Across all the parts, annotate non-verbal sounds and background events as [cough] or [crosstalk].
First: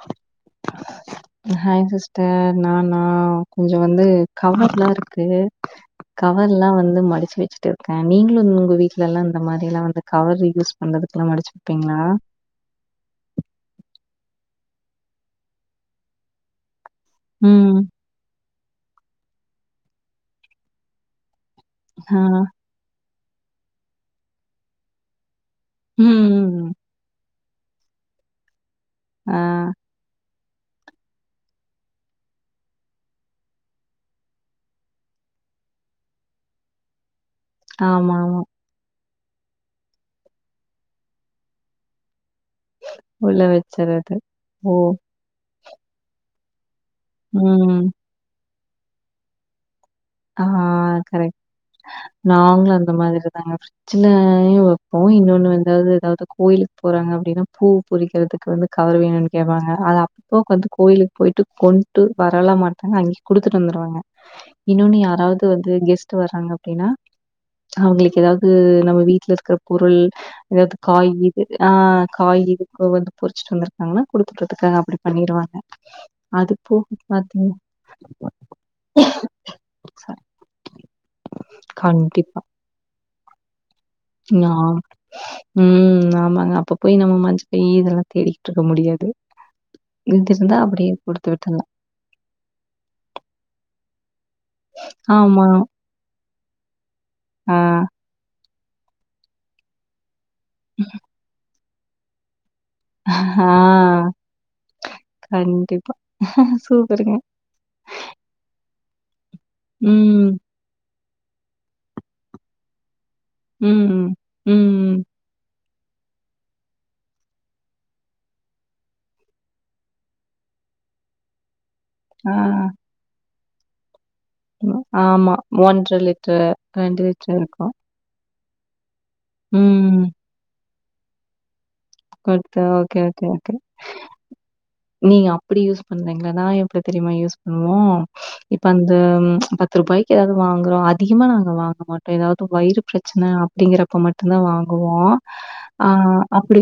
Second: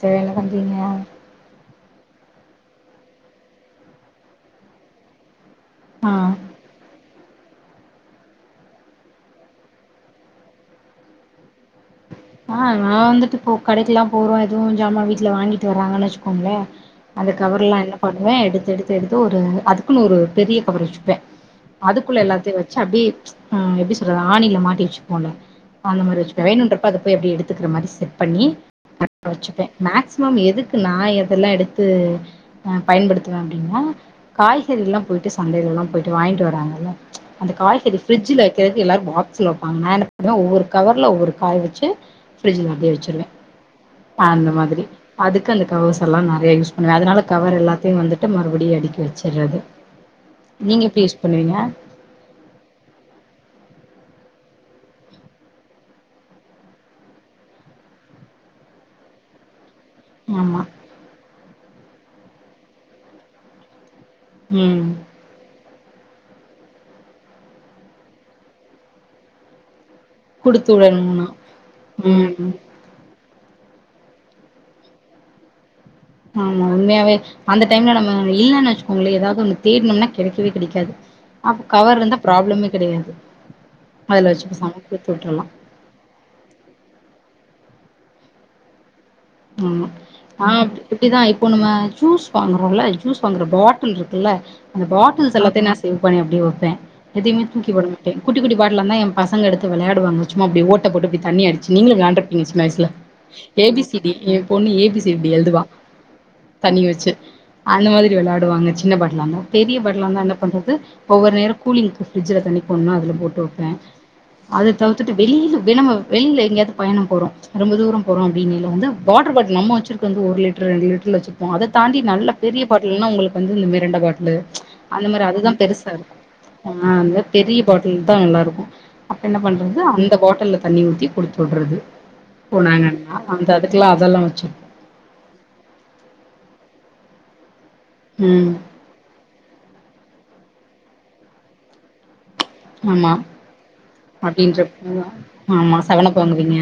Sir என்ன பண்றீங்க hi sister நானா கொஞ்ச வந்து கவர்லா இருக்கு ஆ கவர்ல்லா வந்து மடிச்சு வச்சு ட்டு இருக்க நீங்களு உங்க வீட்லல்லா இந்த மாரில்லா வந்து கவர் யூஸ் பண்றதுக்குல்லா மடிச்சு வப்பீங்களா ஆ நா வந்துட்டு போ கடைக்கெல்லா போறோ எதுவு ஜாமான் வீட்டுல வாங்கிட்டு வர்றாங்கன் வச்சுக்கோங்களே அந்த கவர்ல்லா ம். என்ன பண்ணுவே எடுத்து எடுத்து எடுத்து ஒரு அதுக்குன் ஒரு பெரிய கவர் வச்சுப்ப ஆ. அதுக்குள்ள எல்லாத்தையு வச்சு அப்டி எப்டி சொல்றது ஆணில மாட்டி வச்சுபோல அந்த மாரி வச்சுப்ப ம். வேணுன்றப்ப அத போய் அப்டி எடுத்துக்குற மாரி செட் பண்ணி [inaudible] ஆ. வச்சுப்ப மேக்ஸ் மேம் எதுக்கு நா எதெல்லா எடுத்து ஆ பயன்படுத்துவ அப்டின்னா காய்கறியெல்லா போய்ட்டு சந்தைலலா போய்ட்டு வாங்கிட்டு வராங்கல அந்த காய்கறி ஆமாமா. ஃபிரிட்ஜ்ல வைக்கிறது எல்லாரு பாக்ஸ்ல வப்பாங்க நா என்ன பண்ணுவ ஒவ்வொரு கவர்ல ஒவ்வொரு காய் வச்சு ஃரிட்ஜ்ல அப்டியே வச்சிருவ உள்ள வச்சுறது. அந்த ஓ! மாதிரி அதுக்கு அந்த கவர்ஸ்ல்லா நறயா யூஸ் பண்ணுவ அதனால கவர் ம். எல்லாத்தையு வந்து ட்டு மறுபடியும் அடிக்கி வச்சுட்றது நீங்க எப்டி யூஸ் பண்ணுவீங்க நாங்களு அந்த மாதிரிதா சின்ன நாயு வப்போ இன்னொன்னு வந்து எதாவது கோயிலுக்கு போறாங்க அப்டின்னா பூ பரிக்கிறதுக்கு வந்து கவர் வேணுன் கேப்பாங்க அது அப்போ ஆமா வந்து கோவிலுக்கு போய்ட்டு கொண் விட்டு வரலா மாட்டாங்க அங்கே குடுத்துட்டு வந்துருவாங்க ம் இன்னொன்னு யாராவது வந்து கெஸ்ட் வர்றாங்க அப்டின்னா அவுங்களுக்கு ஏதாவது நம்ம வீட்ல இருக்க பொருள் குடுத்து அதாவது காய் விடணும்னா இது ஆ காய் ம் இது வந்து பொரிச்சுட்டு வந்திருக்காங்கன்னா குடுத்துட்டு வந்ததுக்காக அப்டி பண்ணிருவாங்க அது ஆமா போக உண்மையாவே பார்த்தீங்க அந்த டைம்ல நம்ம இல்லனு வச்சுக்கோங்களே எதாவது ஒன்னு தேடினம்னா சாரி கெடைக்கவே கெடைக்காது அப்ப கவர் இருந்தா கண்டிப்பா. ப்ராப்ளமே கெடையாது அதுல வச்சு பேசாம ன்னாம் குடுத்து விட்றலா ம் ஆமாங்க அப்ப போய் நம்ம மஞ்ச பை இதெல்லா தேடிக்கிட்டு இருக்க முடியாது இது ஆ இருந்தா அப்டியே இப்டிதா குடுத்து இப்போ விட்டுர்லாம். நம்ம சூஸ் வாங்குறோல ஜூஸ் வாங்குற பாட்டில் இருக்குல்ல அந்த பாட்டில்ஸ் ஆமா. எல்லாத்தையு நான் சேவ் பண்ணி அப்டியே வப்பே எதுமே ஆ, தூக்கிப்போட மாட்டே குட்டி குட்டி பாட்டலா இருந்தா என் பசங்க எடுத்து விளையாடுவாங்க சும்மா அப்டி ஓட்ட போட்டு இப்டி தண்ணி அடுச் நீங்களு வெளான்ட்ருப்பீங்க சின்ன வயசுல ஹ ஆ எடி என் பொண்ணு ஏபிசிடி இப்டி எழுதுவா கண்டிப்பா. தண்ணி வச்சு சூப்பருங்க. அந்த மாரி விளாடுவாங்க சின்ன பாட்லா இருந்தா பெரிய பாட்லா இருந்தா என்ன ம், பண்றது ஒவ்வொரு நேரோ கூலிங்க்கு ஃபிரிட்ஜ்ல தண்ணி போட்ணுனா அதுல போட்டு வப்பே ம், ம், அத தவிர்த் ம். ட்டுட்டு வெளில வெனமா வெளில எங்கயாது பயணம் போறோ ரொம்ப தூர போறோ அப்டிங்கைல வந்து வாட்ரு பாட்லு நம்ம வச்சிருக்குறது வந்து ஒரு லிட்ரு ரெண்டு லிட்டர்ல வச்சிருப்போ அத தாண்டி நல்ல ஆ. பெரிய பாட் இல்லனா உங்களுக்கு வந்து இந்த மெரிண்டா பாட்லு அந்த மாரி ஆமா. அதுதா பெருசா இருக்கு லிட்டர், ஆ அந்த மாரி லிட்டர் பெரிய இருக்கும். பாட் ல் தா நல்லா இருக்கு அப்ப என்ன பண்றது ம். அந்த பாட்ல தண்ணி ஊத்தி குடுத்துவுடுறது குடுத்து ஓகே, போனாங்கனா ஓகே, அந்த ஓகே. அதுக்கெல்லா அதெல்லா வச்சு நீங்க அப்டி யூஸ் பண்றீங்கனா எப்டி தெரியுமா யூஸ் பண்ணுவோ ம் இப்ப அந் இந்த பத்து ரூபாய்க்கு ஏதாவது வாங்குறோ அதிகமா நாங்க வாங்க மாட் ஏதாவது வயிறு ஆமா பிரச்சன அப்டிங்குறப்ப மட்டு தா வாங்குவோ அப்டின்றப்போ ஆமா ஆ செவனப் வாங்குவீங்க அப்டி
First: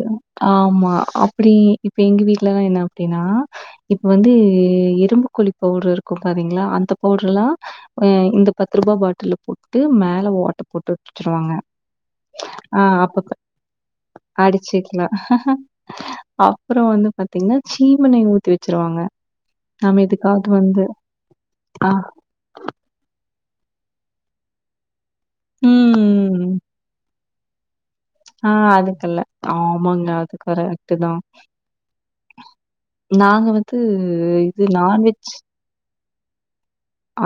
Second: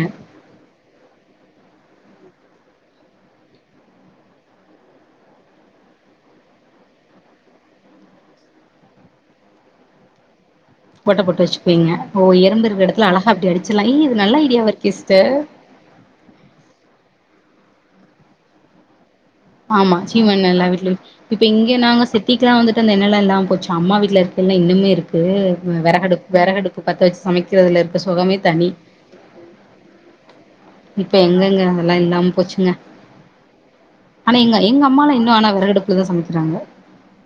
ஆமா அப்டி இப்ப எங்க வீட்லலா என்ன அப்டின்னா இப்ப வந்து எறும்புக்குழி பவுடரு இருக்கு பாத்தீங்ளா அந்த பவுடர்லா ம் இந்த பத்து ரூபா பாட்டில்ல போட்டு மேல வாட்ட ஓட்ட போட்டு வச்சுபீங்க ஓ எறும்பு ஆ இருக்குற இடத்துல அழகா இப்டி அடிச்சிலா ஏ இது நல்ல ஐடியாவா இருக்கே சிஸ் அப்றோ வந்து பாத்தீங்கன்னா சீமனைய ஊத்தி வச்சிருவாங்க ஆமா சீமண்ண எல்லா வீட்லயு இப்ப இங்க ஆ, நாங்க செட் தீக்கெல்லா வந்துட்டு அந்த எண்ணெலா இல்லாம போச்சு அம்மா வீட்ல இருக்கைல இன்னுமே இருக்கு வெறகடுப்பு ம். வெறகடுப்பு பத்த வச் சமக் கிறதுல இருக்க சுகமே ஆ தனி அதுக்கல்ல. ஆமாங்க. அது கரெக்ட்டு இப்ப தான். எங்கெங்க அதெல்லா இல்லாம போச்சு ங்க நாங்க வந் ஆனா எங்க எங்க அம்மாலா இன்னு ஆனா வெறகடுப்புல தா சமைக்கிறாங்க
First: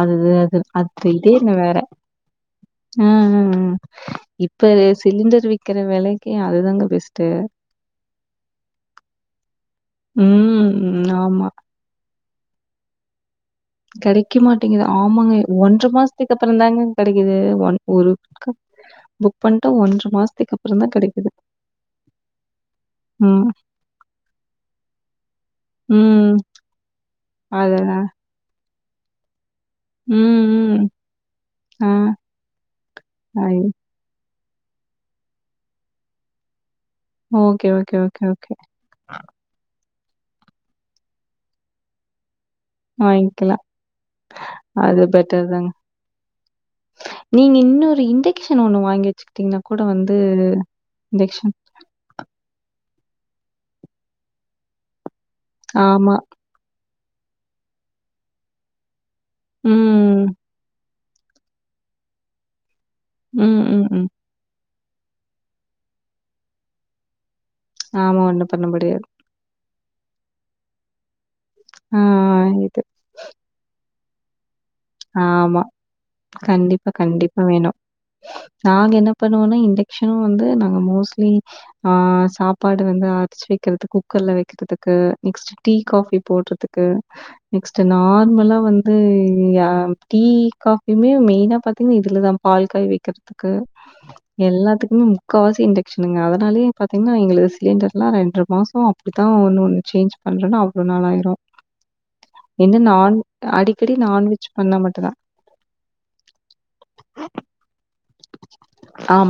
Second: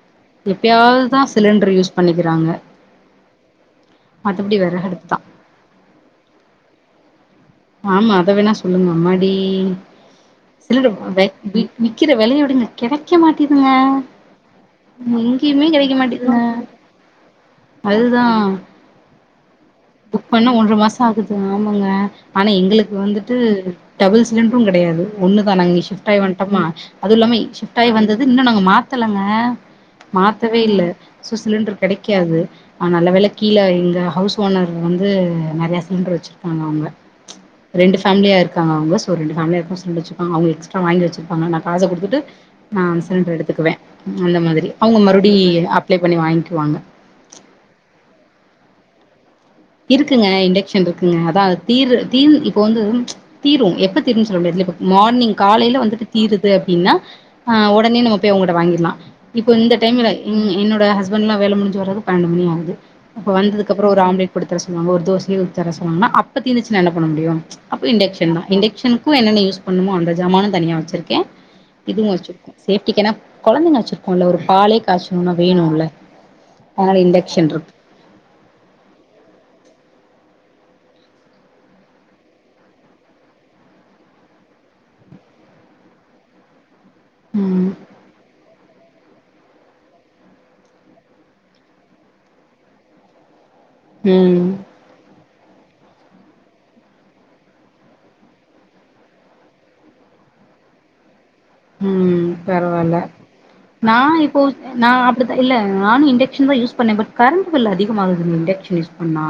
அது அது எப்பயாதுதா சிலிண்டர் யூஸ் பண்ணிக்கிறாங்க ம் ம் ம் மத்தபடி இப்ப வெறகடுப்புதா சிலிண்டர் விக்கிற வெலைக்கி அதுதாங்க பெஸ்ட்டு ஆமா அத வேணா சொல்லுங்க அம்மாடி சிலிண்டர் ம். வக் ஆமா. விக் விக்கிற வெலைய விடுங்க கெடைக்க மாட்டேங்துங்க கிடைக்க மாட்டேங்குது. ஆமாங்க. எங்கேயுமே கெடைக்க மாசத்துக்கு மாட்டேங்துங்க அப்புறம் தாங்க கிடைக்குது. ஒன் ஒரு அதுதா புக் பண்ணிட்டா புக் பண்ண மாசத்துக்கு ஒன்றர அப்புறம் தான் மாச கிடைக்குது. ஆகுதுங்க ஆமாங்க ஆனா எங்களுக்கு வந்துட்டு ம். டபுள் சிலிண்ரு கெடையாது ஒண்ணு தா நாங்க இங்க ஷிப்ட் ஆயி ம். வன்டோமா அது இல்லாம ஷிப்ட் ஆயி அதுதான். வந்தது இன்னு நாங்க மாத்தலங்க ம், மாத்தவே ம். இல்ல சோ சிலிண்டர் ஆ. கெடைக்காது அ நல்ல வேல ஐ கீழ எங்க ஹவுஸ் ஓனர் வந்து நெறைய சிலிண்டர் வச்சிருப்பாங்க அவுங்க ஓகே, ஓகே, ரெண்டு ஓகே, ஃபேமிலியா ஓகே. இருக்காங்க அவுங்க சோ ரெண்டு ஃபேமிலியா எப்போ சிலிண்டர் வச்சிருப்பாங்க அவுங்க எக்ஸ்ட்ரா வாங்கி வச்சிருப்பாங்க நா காச குடுத்துட்டு நா சிலிண்டர் வாங்கிக்கலாம். எடுத்துக்குவே அந்த மாதிரி அவுங்க அது மறுவடி பெட்டர் தாங்க. அப்ளே பண்ணி வாங்கிக்குவாங்க நீங்க இன்னொரு இண்டக்க்ஷன் ஒண்ணு வாங்கி வச்சுக்கிட்டீங்கன்னா கூட வந்து இருக்குங்க இண்டக்க்ஷன் இருக்குங்க அதா இண்டக்ஷன் தீரு தீந் இப்ப வந்து தீரு எப்ப தீரும்னு சொல்ல முடியாதுல இப்ப மார்னிங் காலையில வந்துட்டு ஆமா. தீருத் து அப்டின்னா அ உடனே நம்ம போய் அவுங்கிட்ட வாங்கிடலா இப்ப இந்த டைம்ல ம். இன் என்னோட ஹஸ் பண்ட்ல்லா வேல முடிஞ்சு வரது பன்னெண்டு மணி ஆகுது அப்ப ம், வந்ததுக்கு ம், அப்பறோ ஒரு ம். ஆம்லெட் போட்டுத்தர சொல்லுவாங்க ஒரு தோசையயே ஊத்தி தர சொல்லுவாங்கன அப்ப தீந்திச்சுனா என்ன பண்ண முடியு அப்ப ஆமா இண்டக்க்ஷன் தா ஒண்ணும் பண்ண முடியாது. இண்டக்க்ஷனுக்கு என்னென்ன யூஸ் பண்ணணுமோ அந்த ஜமானு தனியா வச்சிருக்கே ஆ இதுவு வச்சிருக்கோ இது. சேஃப்டிக்கேனா கொழந்தைங்க வச்சிருக்கோல ஒரு பாலே காய்ச்சணுனா ஆமா. வேணுல்ல கண்டிப்பா, அதனால கண்டிப்பா இண்டக்க்ஷன்ருக் வேணும். நாங்க என்ன பண்ணுவோனா இண்டெக்க்ஷனு வந்து நாங்க மோஸ்ட்லி ஆ சாப்பாடு வந்து அரிசி வைக்கிறதுக்கு குக்கர்ல வைக்கிறதுக்கு நெக்ஸ்ட் டீ காபி போடுறதுக் கு ம் நெக்ஸ்ட் நார்மலா வந்து யா டீ காஃபியுமே மெயினா பாத்தீங்கன்னா இதுலதா பால் காய் வைக்கிறதுக்கு ம் எல்லாத்துக் குனு முக்காவாசி இண்டக்க்ஷனுங்க அதனாலயே பாத்தீங்கன்னா எங்குளுக்கு சிலிண்டர்லா ரெண்ற மாசோ இப்டித்தா ஒன்னு ஒன்னு சேஞ்ச் பண்ணலன்னா அவ்ளோ நாளாயிரு ம் என்ன பரவால்ல நான் அடிக்கடி நா நான்வெ இப்போ நா அப்டித்தா இல்ல நானு இண்டக்ஷன்தா யூஸ் பண்ணே பட் கரண்டு பில் அதிகமாகுது இண்டக்ஷன் யூஸ் பண்ணா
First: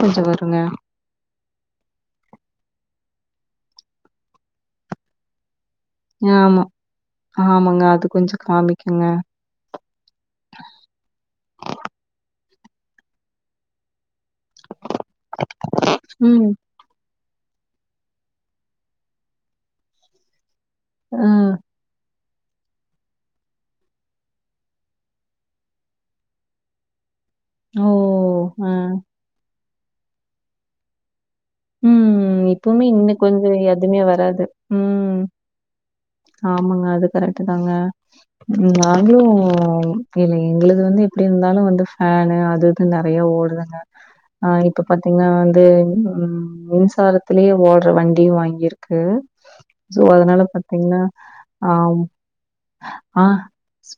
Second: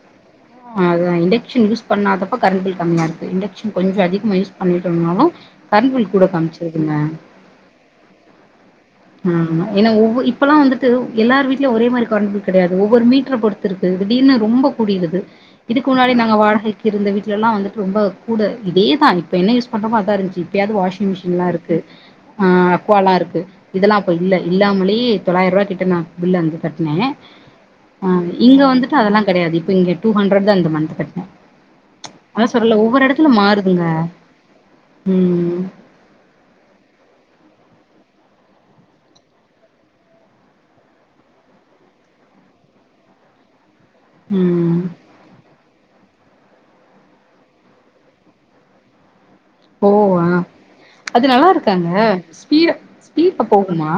கொஞ்சொ வருங்க அதா இண்டக்ஷன் யூஸ் பண்ணாதப்ப கரண்டு பில் கம்மியா இருக்கு இண்டக்ஷன் கொஞ்சொ அதிகமா யூஸ் பண்ணிட்டோம்னாலு கரண்டு பில் கூட காமிச் ஆமா, ஆமாங்க அது கொஞ்சொ காமிக்குங்க ஆமா ஏனா ஒவ்வொ இப்பல்லா வந்துட்டு எல்லார் வீட்லயு ஒரே மாரி கரண்ட் பில் கெடையாது ஒவ்வொரு மீட்ர பொறுத் துருக்கு திடீர்னு ரொம்ப கூடிடுது இதுக்கு முன்னாடி நாங்க ம். வாடகைக் கிருந்த வீட்லல்லா வந்துட்டு ரொம்ப கூட இதேதா இப்ப என்ன யூஸ் பண்றமோ அதா இருந்துச்சு இப்பயாவ்து வாஷிங் ஆ. ல்லா இருக்கு ஆ அக்குவால்லா இருக்கு இதெல்லா அப்ப இல்ல இல்லாமலயே தொள்ளாயிருவா கிட்ட நா பில் அங்க கட்னே ஓ ஆம் இங்க ஆ. வந்துட்டு அதெல்லா கெடையாது இப்ப இங்க டூ ஹண்ட்ரடுதா இந்த மன்த் கட்ன ம் எப்பவுமே இன்ன கொஞ்சொ மாறுதுங்க. எதுவுமே வராது ம் ஆமாங்க அது கரெக்ட் தாங்க ம் நாங்களு இல்ல எங்கள்து வந்து எப்டி இருந்தாலு வந்து ஃபேனு அது து நெறைய ஓடுதுங்க ஆ ம். இப்ப பாத்தீங்கன்னா வந்து ம் மின்சாரத்திலேயே ஓடுற வண்டியு வாங்கிருக்கு போவா அது நல்லாருக்காங்க ஆம் ஸ்பீட ஆ ஸ்பீடுல போ குமா ஸ்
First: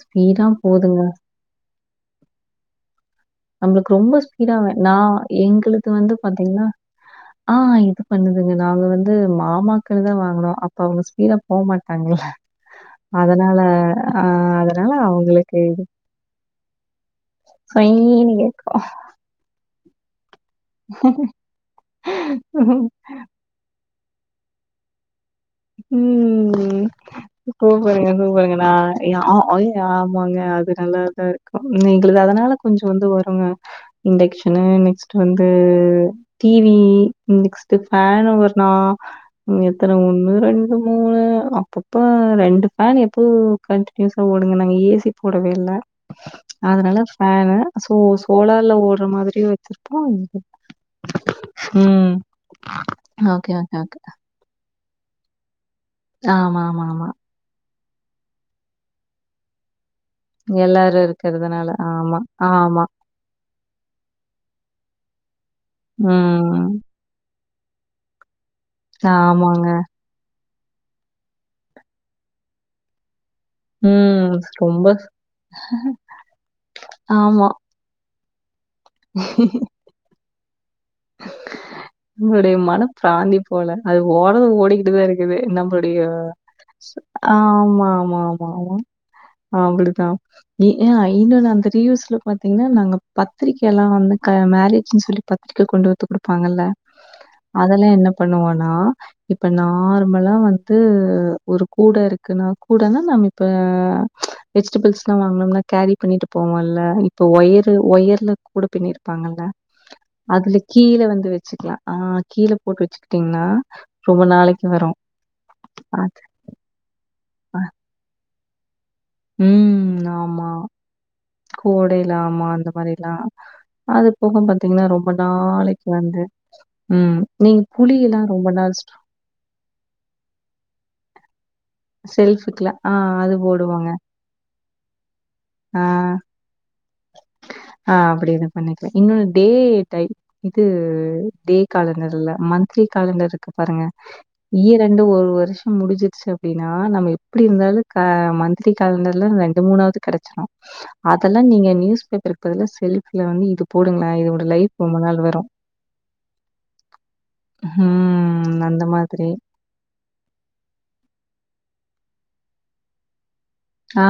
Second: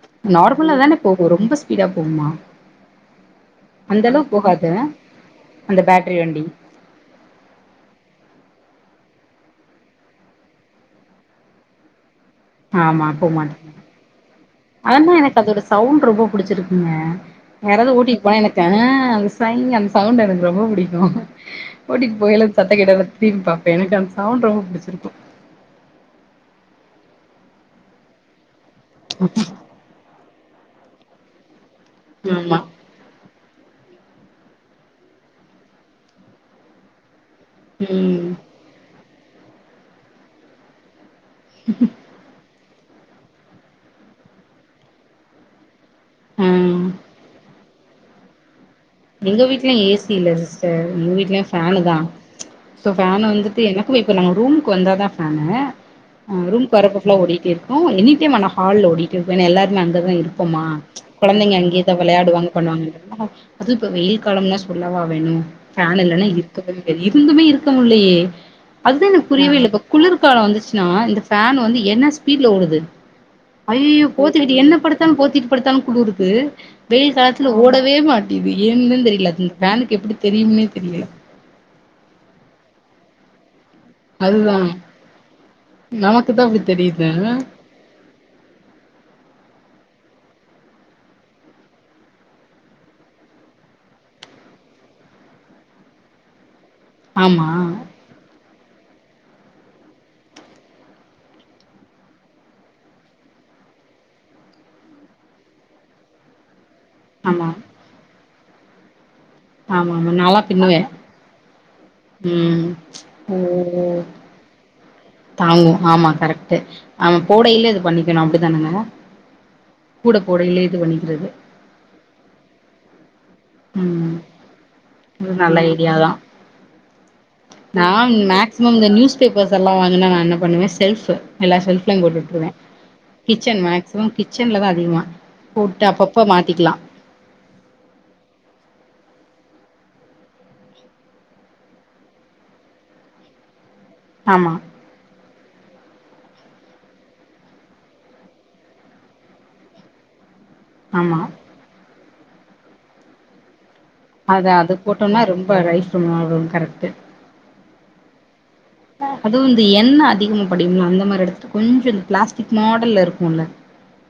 ஸ்பீடா நார்மலா தானே போதுங்க. போகு ரொம்ப ஸ்பீடா போகுமா நம்மளுக்கு அந்த ரொம்ப அளவு ஸ்பீடா போகாது வே நா அந்த எங்களது வந்து பேட்ரி வண்டி பாத்திங்கன்னா ஆ இது பண்ணுதுங்க நாங்க வந்து மாமாக்கள்தா வாங்குனோ அப்போ அவங்க ஸ்பீடா போமாட்டாங்கள்ள ஆமா அதனால போமாட்டேங் அ அதனால அதனா எனக்கு அவங்களுக்கு அதோட இது சவுண்ட் ரொம்ப புடிச்சிருக்குங்க யாராவ்து ஓட்டிட்டு சொய்யின்னு போனா எனக்கு ஆ கேட்கும். சைங் அந்த சவுண்டு எனக்கு ரொம்ப புடிக்கு ஓட்டிட்டு போயல்ல சத்தோ கேட்டா நா திரும்பி பாப் பே எனக்கு அந்த சவுண்டு ரொம்ப புடிச்சுருக்கு ம் சூப்பர்ங்க சூப்பர்ங்க நா எ ஆ அய்ங் ஆமாங்க அது நல்லாதா இருக்கு எங்கள்து அதனால ஆமா கொஞ் இது வந்து வருங்க இண்டக்ஷனு நெக்ஸ்ட் வந்து டி வி நெக்ஸ்ட் ஃபேனு ம் ஒரு நா ம் எத்தன ஒன்னு ரெண் மூணு அப்பப்ப ரெண்டு ஃபேனு எப்போவு கன்டினியூஸா ஓடுங்க நாங்க ஏ சி போடவே இல்ல ம் அதனால ஃபேனு சோ சோலார்ல ஓடு எங்க வீட்ல ஏ சி இல்ல சிஸ்டர் எங்க வீட்லையு ஃபேனுதா ம். சோ ஃபேன் ஓகே, வந்துட்டு ஓகே, எனக்கு ஓகே. இப்ப நாங்க ரூம் க்கு வந்தாதா ஃபேனு ஆ ஆமா, ரூம்க்கு ஆமா, வர்றப்போ ஆமா. ஃபுல்லா ஓடிட்டே இருக் கு எனிடைம் ஆனா ஹால்ல ஓடிட்டே இருக்கு ஏனா எல்லாருமே அங்கதா இருப் போமா எல்லாரும் கொழந்தைங்க இருக்கிறதுனால. அங்கேதா ஆமா, விளையாடுவாங்க ஆமா. பண்ணுவாங்க அது இப்போ வெயில் காலம்னி சொல்லவா வேணு ஃபேன் இல்லன்னா இருக்கவே ம். மு செரி இருந்துமே இருக்க முல்லையே அதுதா எனக்கு புரியவே ஆமாங்க. இல்லப்பா குளிர் க்காலோ வந்துச்சுன்னா இந்த ஃபேன் வந்து என்ன ஸ்பீடுல ஓடுது ஐய்யயோ ம். போத்திக்கிட்டு என்ன ரொம்ப படுத்தாலு போத்திட்டு படுத்தாலு குளுருது வெயில் ஆமா. காலத்துல ஓடவே மாட் இது ஏன்னு தெரியல அது இந்த ஃபேனுக்கு எப்டி தெரியும்னே தெரியல உங்களுடைய மன பிராந்திப் போல அது ஓடுது அதுதா ஓடிக்கிட்டுதா இருக்குது நம்பளுடைய நமக்கு தா அப்டி தெரியுது ஆமா மா மா மா அப்டிதா இ அ இன்னொன்னு அந்த ரிவூஸ்ல பாத்தீங்கன்னா நாங்க பத்திரிக்கை எல்லா வந்து மேரேஜ்ன்னு சொல்லி பத்தி கு கொண்டு வந்து குடுப்பாங்கல்ல ஆமா அதெலா என்ன பண்ணுவோனா இப்ப நார்மலா வந்து ஒரு கூட இருக்குனா கூடனா நம்ம இப்ப வெஜிடபிள்ஸ்லா வாங்குனம்னா கேரி பண்ணிட்டு போவல்ல இப் இப்ப ஆமா ஒயரு ஒயர்ல கூட பின்னிருப்பாங்கல்ல ஆமா ஆமா நாலா அதுல பின்னுவே கீழ வந்து வச்சிக்கலா ஆ கீழ ம் போட்டு ஓ வச்சிக்கிட்டீங்கனா ரொம்ப நாளைக்கி வரு ஆமோ ஆமா கரெக்ட் ஆமா போடையிலே இது பண்ணிக்கணு அப்டிதானங்க கூட போடையில இது பண்ணிக்கிறது கூடையில ஆமா அந்த மாரியலா அது ம் போக பாத்தீங்கனா ரொம்ப இது நல்ல நாளைக்கு ஐடியா தா வந்து ம் நீங்க புளிலா ரொம்ப நாள் ஸ்டோ குட்டி பர்ஸ்லா வாங்குனா நா என்ன பண்ணுவே செல்ஃபு எல்லா செல்ஃபுலையு போட்டு வுட்ருவ ஷெல்ஃபுக்குல ஆ அது கிச்சன் போடுவாங்க. மேக்சிமம் கிச்சன்ல தா அதிகமா ஆ, போட்டு அப்பப்ப மாத்திக்லா ஆ அப்டி இது பண்ணிக்லா இன்னொன்னு டே டைம் இது டே காலண்டர்ல மந்த்லி காலண்டர் இருக்கு பாருங்க ஆமா இயர் ரெண்டு ஒரு வருஷ முடிஞ்சிருச்சு அப்டின்னா நம்ம எப்டி இருந்தாலு ஆ மந்திலி காலண்டர்ல ரெண்டு மூணாவது கெடைச்சிரு ஆமா அதெல்லா நீங்க நியூஸ் பேப்பர்க்கு பதிலா செல்ஃபுல வந்து இது போடுங்களேன். இதோட அத லைஃப் அது ரொம்ப போட்டோனா நாள் வரும். ரொம்ப ரைஸ் சொன்னாளோ கரெக்ட்டு ம் நல்லப் அதுவு இந்த எண்ண அதிகமா படியும்ல அந்த மாரி எடத்து கொஞ்ச இந்த பிளாஸ்டிக் மாடல்ல இருக்குல ஆ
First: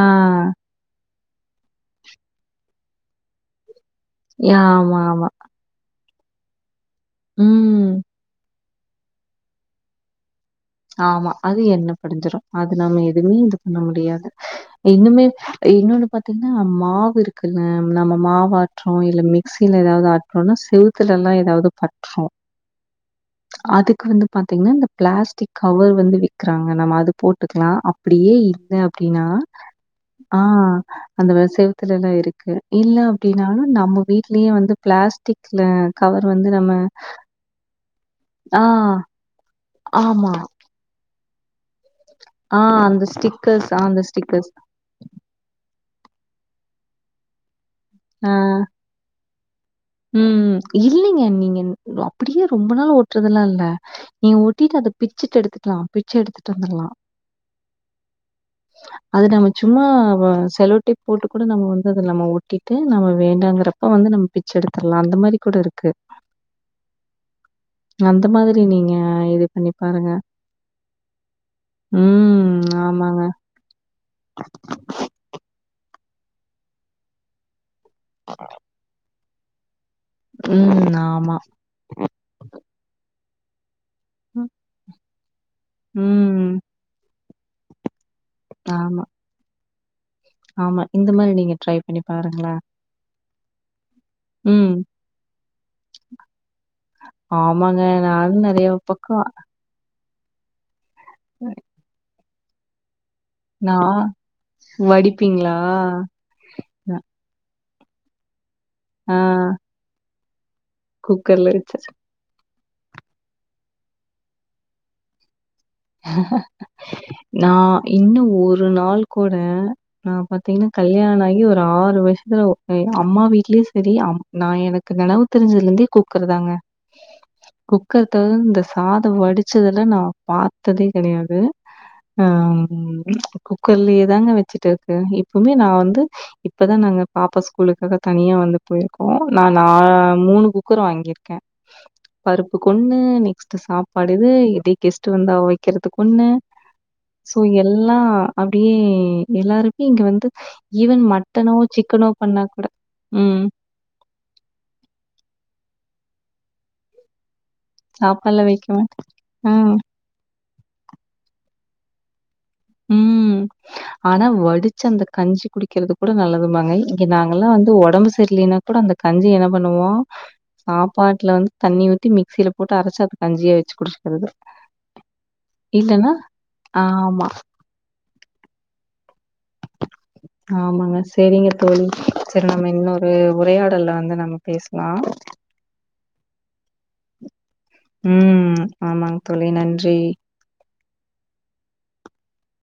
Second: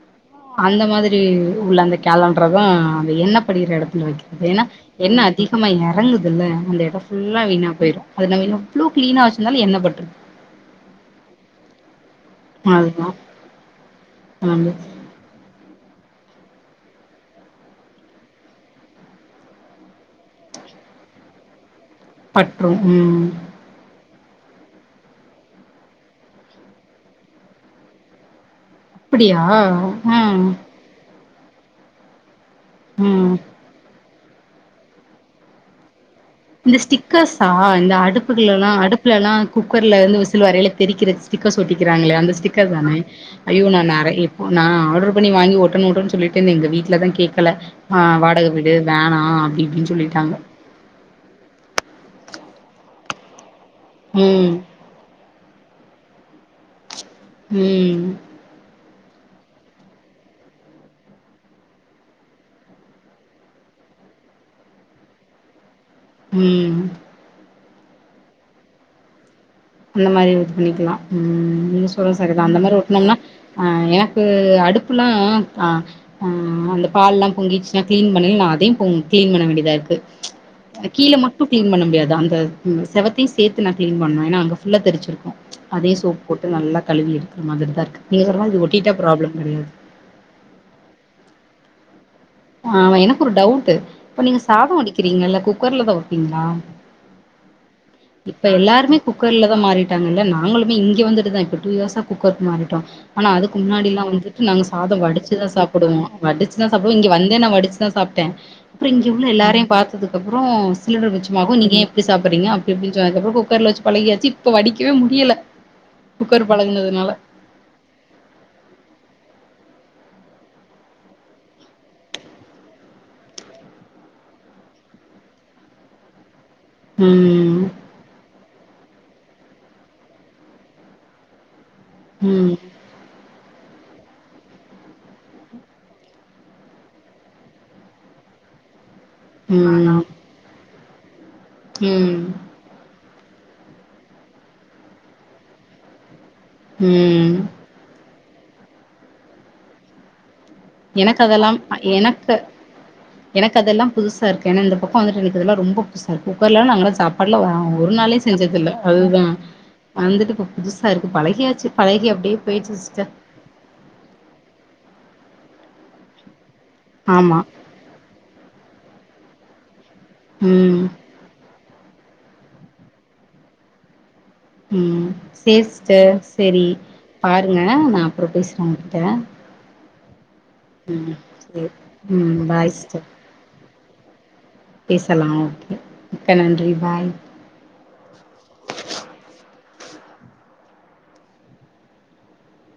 அந்த மாதிரி உள்ள அந்த கேலண்டர தா அந்த எண்ண படிற எடத்துல வைக்கிறது ஏன்னா ஆமா, எண்ணெ ஆமா. அதி கமா இறங்குதுல்ல அந்த எடம் ஃபுல்லா வீணா ம். போயிறு அது நம்ம எவ்ளோ கிளீனா வச்சிருந்தாலு எண்ணெ பட்ரு ஆமா அது எண்ண படிஞ்சிரு அது நம்ம அதுதா எதுமே இது பண்ண முடியாது இன்னுமே இன்னொன்னு பாத்தீங்னா மாவு இருக்குல நம்ம மாவு ஆட்றோ இல்ல மிக்சில ஏதாது ஆட் றோனா செவுத்துலல்லா ஏதாது பற்று பட்ரும் ம் அதுக்கு வந்து பாத்தீங்னா இந்த பிளாஸ்டிக் கவர் வந்து விக்கிறாங்க நம்ம அது போட்டுக்லா அப்டியே இல்ல அப் அப்டினா அப்படியா ஆ ம் அந்த செவத்துல்லா இருக்கு இல்ல ம் அப்டின்னாலு நம்ம வீட்லயே வந்து பிளாஸ்டிக்ல கவர் வந்து நம்ம இந்த ஸ்டிக்கர்ஸா இந்த ஆ, அடுப்புகள்லா அடுப்புலலா குக்கர்ல இருந்து ஆமா. விசில் வரையில தெரிக்கிற ஸிடிக்கர்ஸ் ஒட்டிக்கிறாங்களே அந்த ஆ ஸ்டிக்கர் தானே அந்த அய்யோ ஸ்டிக்கர்ஸ் நா அந்த நரை எப் ஸ்டிக்கர்ஸ். நா ஆடர் புக் பண்ணி வாங்கி ஒட்டனு ஒட்டன்னு சொல்லிட்டு இருந்த எங்க வீட்ல தா கேக்கல ஆ வாடக வீடு வேணா அப்டி இப்டி சொல்லீட்டாங்க இல்லங்க நீங்க அப்டியே ரொம்ப நாள் ஓட்டுறதுல்லா இல்ல நீங்க ம் ஒட்டிட்டு அது பிச்சுட்டு எடுத்துக்கலா பிச்சு எடுத்துட்டு வந்துடலா ம் அது நம்ம சும்மா செலோடோப் போட்டு கூட நம்ம வந்து அத நம்ம ஒட்டிட்டு நம்ம வேண்டாங்கிறப்ப வந்து நம்ம ச்ச எடுத்ர்லா அந்த மாரி கூட இருக்கு ம் அந்த மாதிரி நீங்க இது பண்ணி அந்த பாருங்க. மாரி ஒர்க் பண்ணிக்கலா ம் நீ சொல்ற சரிதா அந்த ம். மாரி ஒட்னம்னா ஆமாங்க. ஆ எனக்கு அடுப்புல்லா ஆங் ஆங் அந்த பால்லா பொங்கிருச்சுனா கிளீன் பண்ணணு அதே போ கிளீன் பண்ண வேண்டியதா இருக்கு ம். கீழ ஆமா. மட்டும் கிளீன் பண்ண முடியாது அந்த ம் செவத்தையு சேத்து நா கிளீன் பண்ணுவே ஏனா ம். அங்க புல்லா தெரிச்சிருக்கு அதே சோப் போட்டு ம். நல்லா கழுவி எடுக்குற மாதிரிதா இருக்கு இங்கர்லா ஒட்டிட்டா ஆமா, ப்ராப்ளம் கெடையாது ஆமா இந்த மாரி நீங்க ட்ரை பண்ணி பாருங்களே ஆமா எனக்கு ஒரு டவுட்டு இப்ப நீங்க சாத வடிக்கிறீங்கல்ல குக்கர்லதா வப்பீங்களா ஆமாங்க. நானும் இப்ப நெறைய எல்லாருமே பக்கம் குக்கர்லதா மாறிட் கல்ல நாங்களுமே இங்க வந்துட்டுதா இப்ப டூ இயர்ஸ்ஸா குக்கர்க்கு மாறிட்டோ ஆனா அதுக்கு நான் முன்னாடில்லா வந்துட்டு நாங்க சாத வடிச்சுதா வடிப்பீங்களா? சாப்புடுவோ வடிச்சுதா சாப்புடுவோ அ. இங்க வந்தே நா வடிச்சுதா சாப்ட்டே அப்ற இங்க ஆ. உள்ள எல்லாரையு பாத்ததுக்கு அப்றோ சிலிண்டர் குக்கர்ல மிச்சமாகு நீங்க வச்சு. ஏ இப்டி சாப்புறீங்க அப்டி அப்டின் சொன்னதுக்கப்பறோ குக்கர்ல வச்சு பழகியாச்சு இப்ப வடிக்கவே முடியல குக்கர் பழகுனதுனால நா இன்னு ஒரு நாள் கூட நா பாத்தீங்கன்னா கல்யாண ஆகி ஒரு ஆறு வருஷத்துல எ அம்மா வீட்லயு சரி அம் நா எனக்கு நெனவு தெரிஞ்சதிலிருந்தே குக்கர்தாங்க ம் குக்கர் தவுந்து இந்த சாத வடிச்சதுல நா பாத்ததே கெடையாது ம் ஆம் குக்கர்லயே தாங்க வச்சுட்ருக்கு இப்பவுமே நா வந்து இப்பதா நாங்க பாப்பா ஸ்கூலுக்காக தனியா வந்து போயிருக்கோ நா நா ம் மூணு குக்கர் வாங்கியிருக்கே ம் கொண்ணு நெக்ஸ்ட்டு சாப்பாடு இது இதே கெஸ்ட்டு வந்தா வைக்கிறதுக்கு ஒண்ணு ம் சோ எல்லா அப்டியே எல்லாருமே இங்க வந்து ஈவன் எனக்கு அதெல்லா மட்டனோ, சிக்கனோ எனக்கு பண்ணா கூட ம். எனக்கு அதெல்லா புது சா இருக்கு ஏன்னா இந்த பக்க வந்துட்டு எனக்கு இதெல்லா ரொம்ப புதுசா இருக்கு குக்கர்லலா நா சாப்பாடுலா ஒரு நாளே சாப்பாடுல வைக்க செஞ்சதுல்ல மாட்டேன். அதுதா ஆ, வந்துட்டு இப்ப புதுசா இருக்கு பழகியாச்சு பழகி அப்டியே போயிச்சு சிஸ்டர் ம். ஆனா வடிச்சு அந்த கஞ்சி குடிக்கிறது கூட நல்லதுமாங்க இங்க ஆமா நாங்கல்லா வந்து ஒடம்பு சரியலனா கூட அந்த கஞ்சி என்ன பண்ணுவோ ம் சாப்பா வீட்ல ல வந்து தண்ணி ஊத்தி மிக்ஸில போட்டு அரைச்சு அது கஞ்சியா வச்சு குடுச்சிக்கறது ம் சேர் சிஸ்டர் சரி ஆமா, பாருங்க நா அப்பறோ பேசுறே உங்ககிட்ட ஆமாங்க ம் சரிங்க சேரி தோழி ம் சரி நம்ம பாய் இன்னொரு உரையாடல்ல வந்து நம்ம பேசலா பேசலா ஓகே மிக்க நன்றி பாய் ம் ஆமாங்க தோழி நன்றி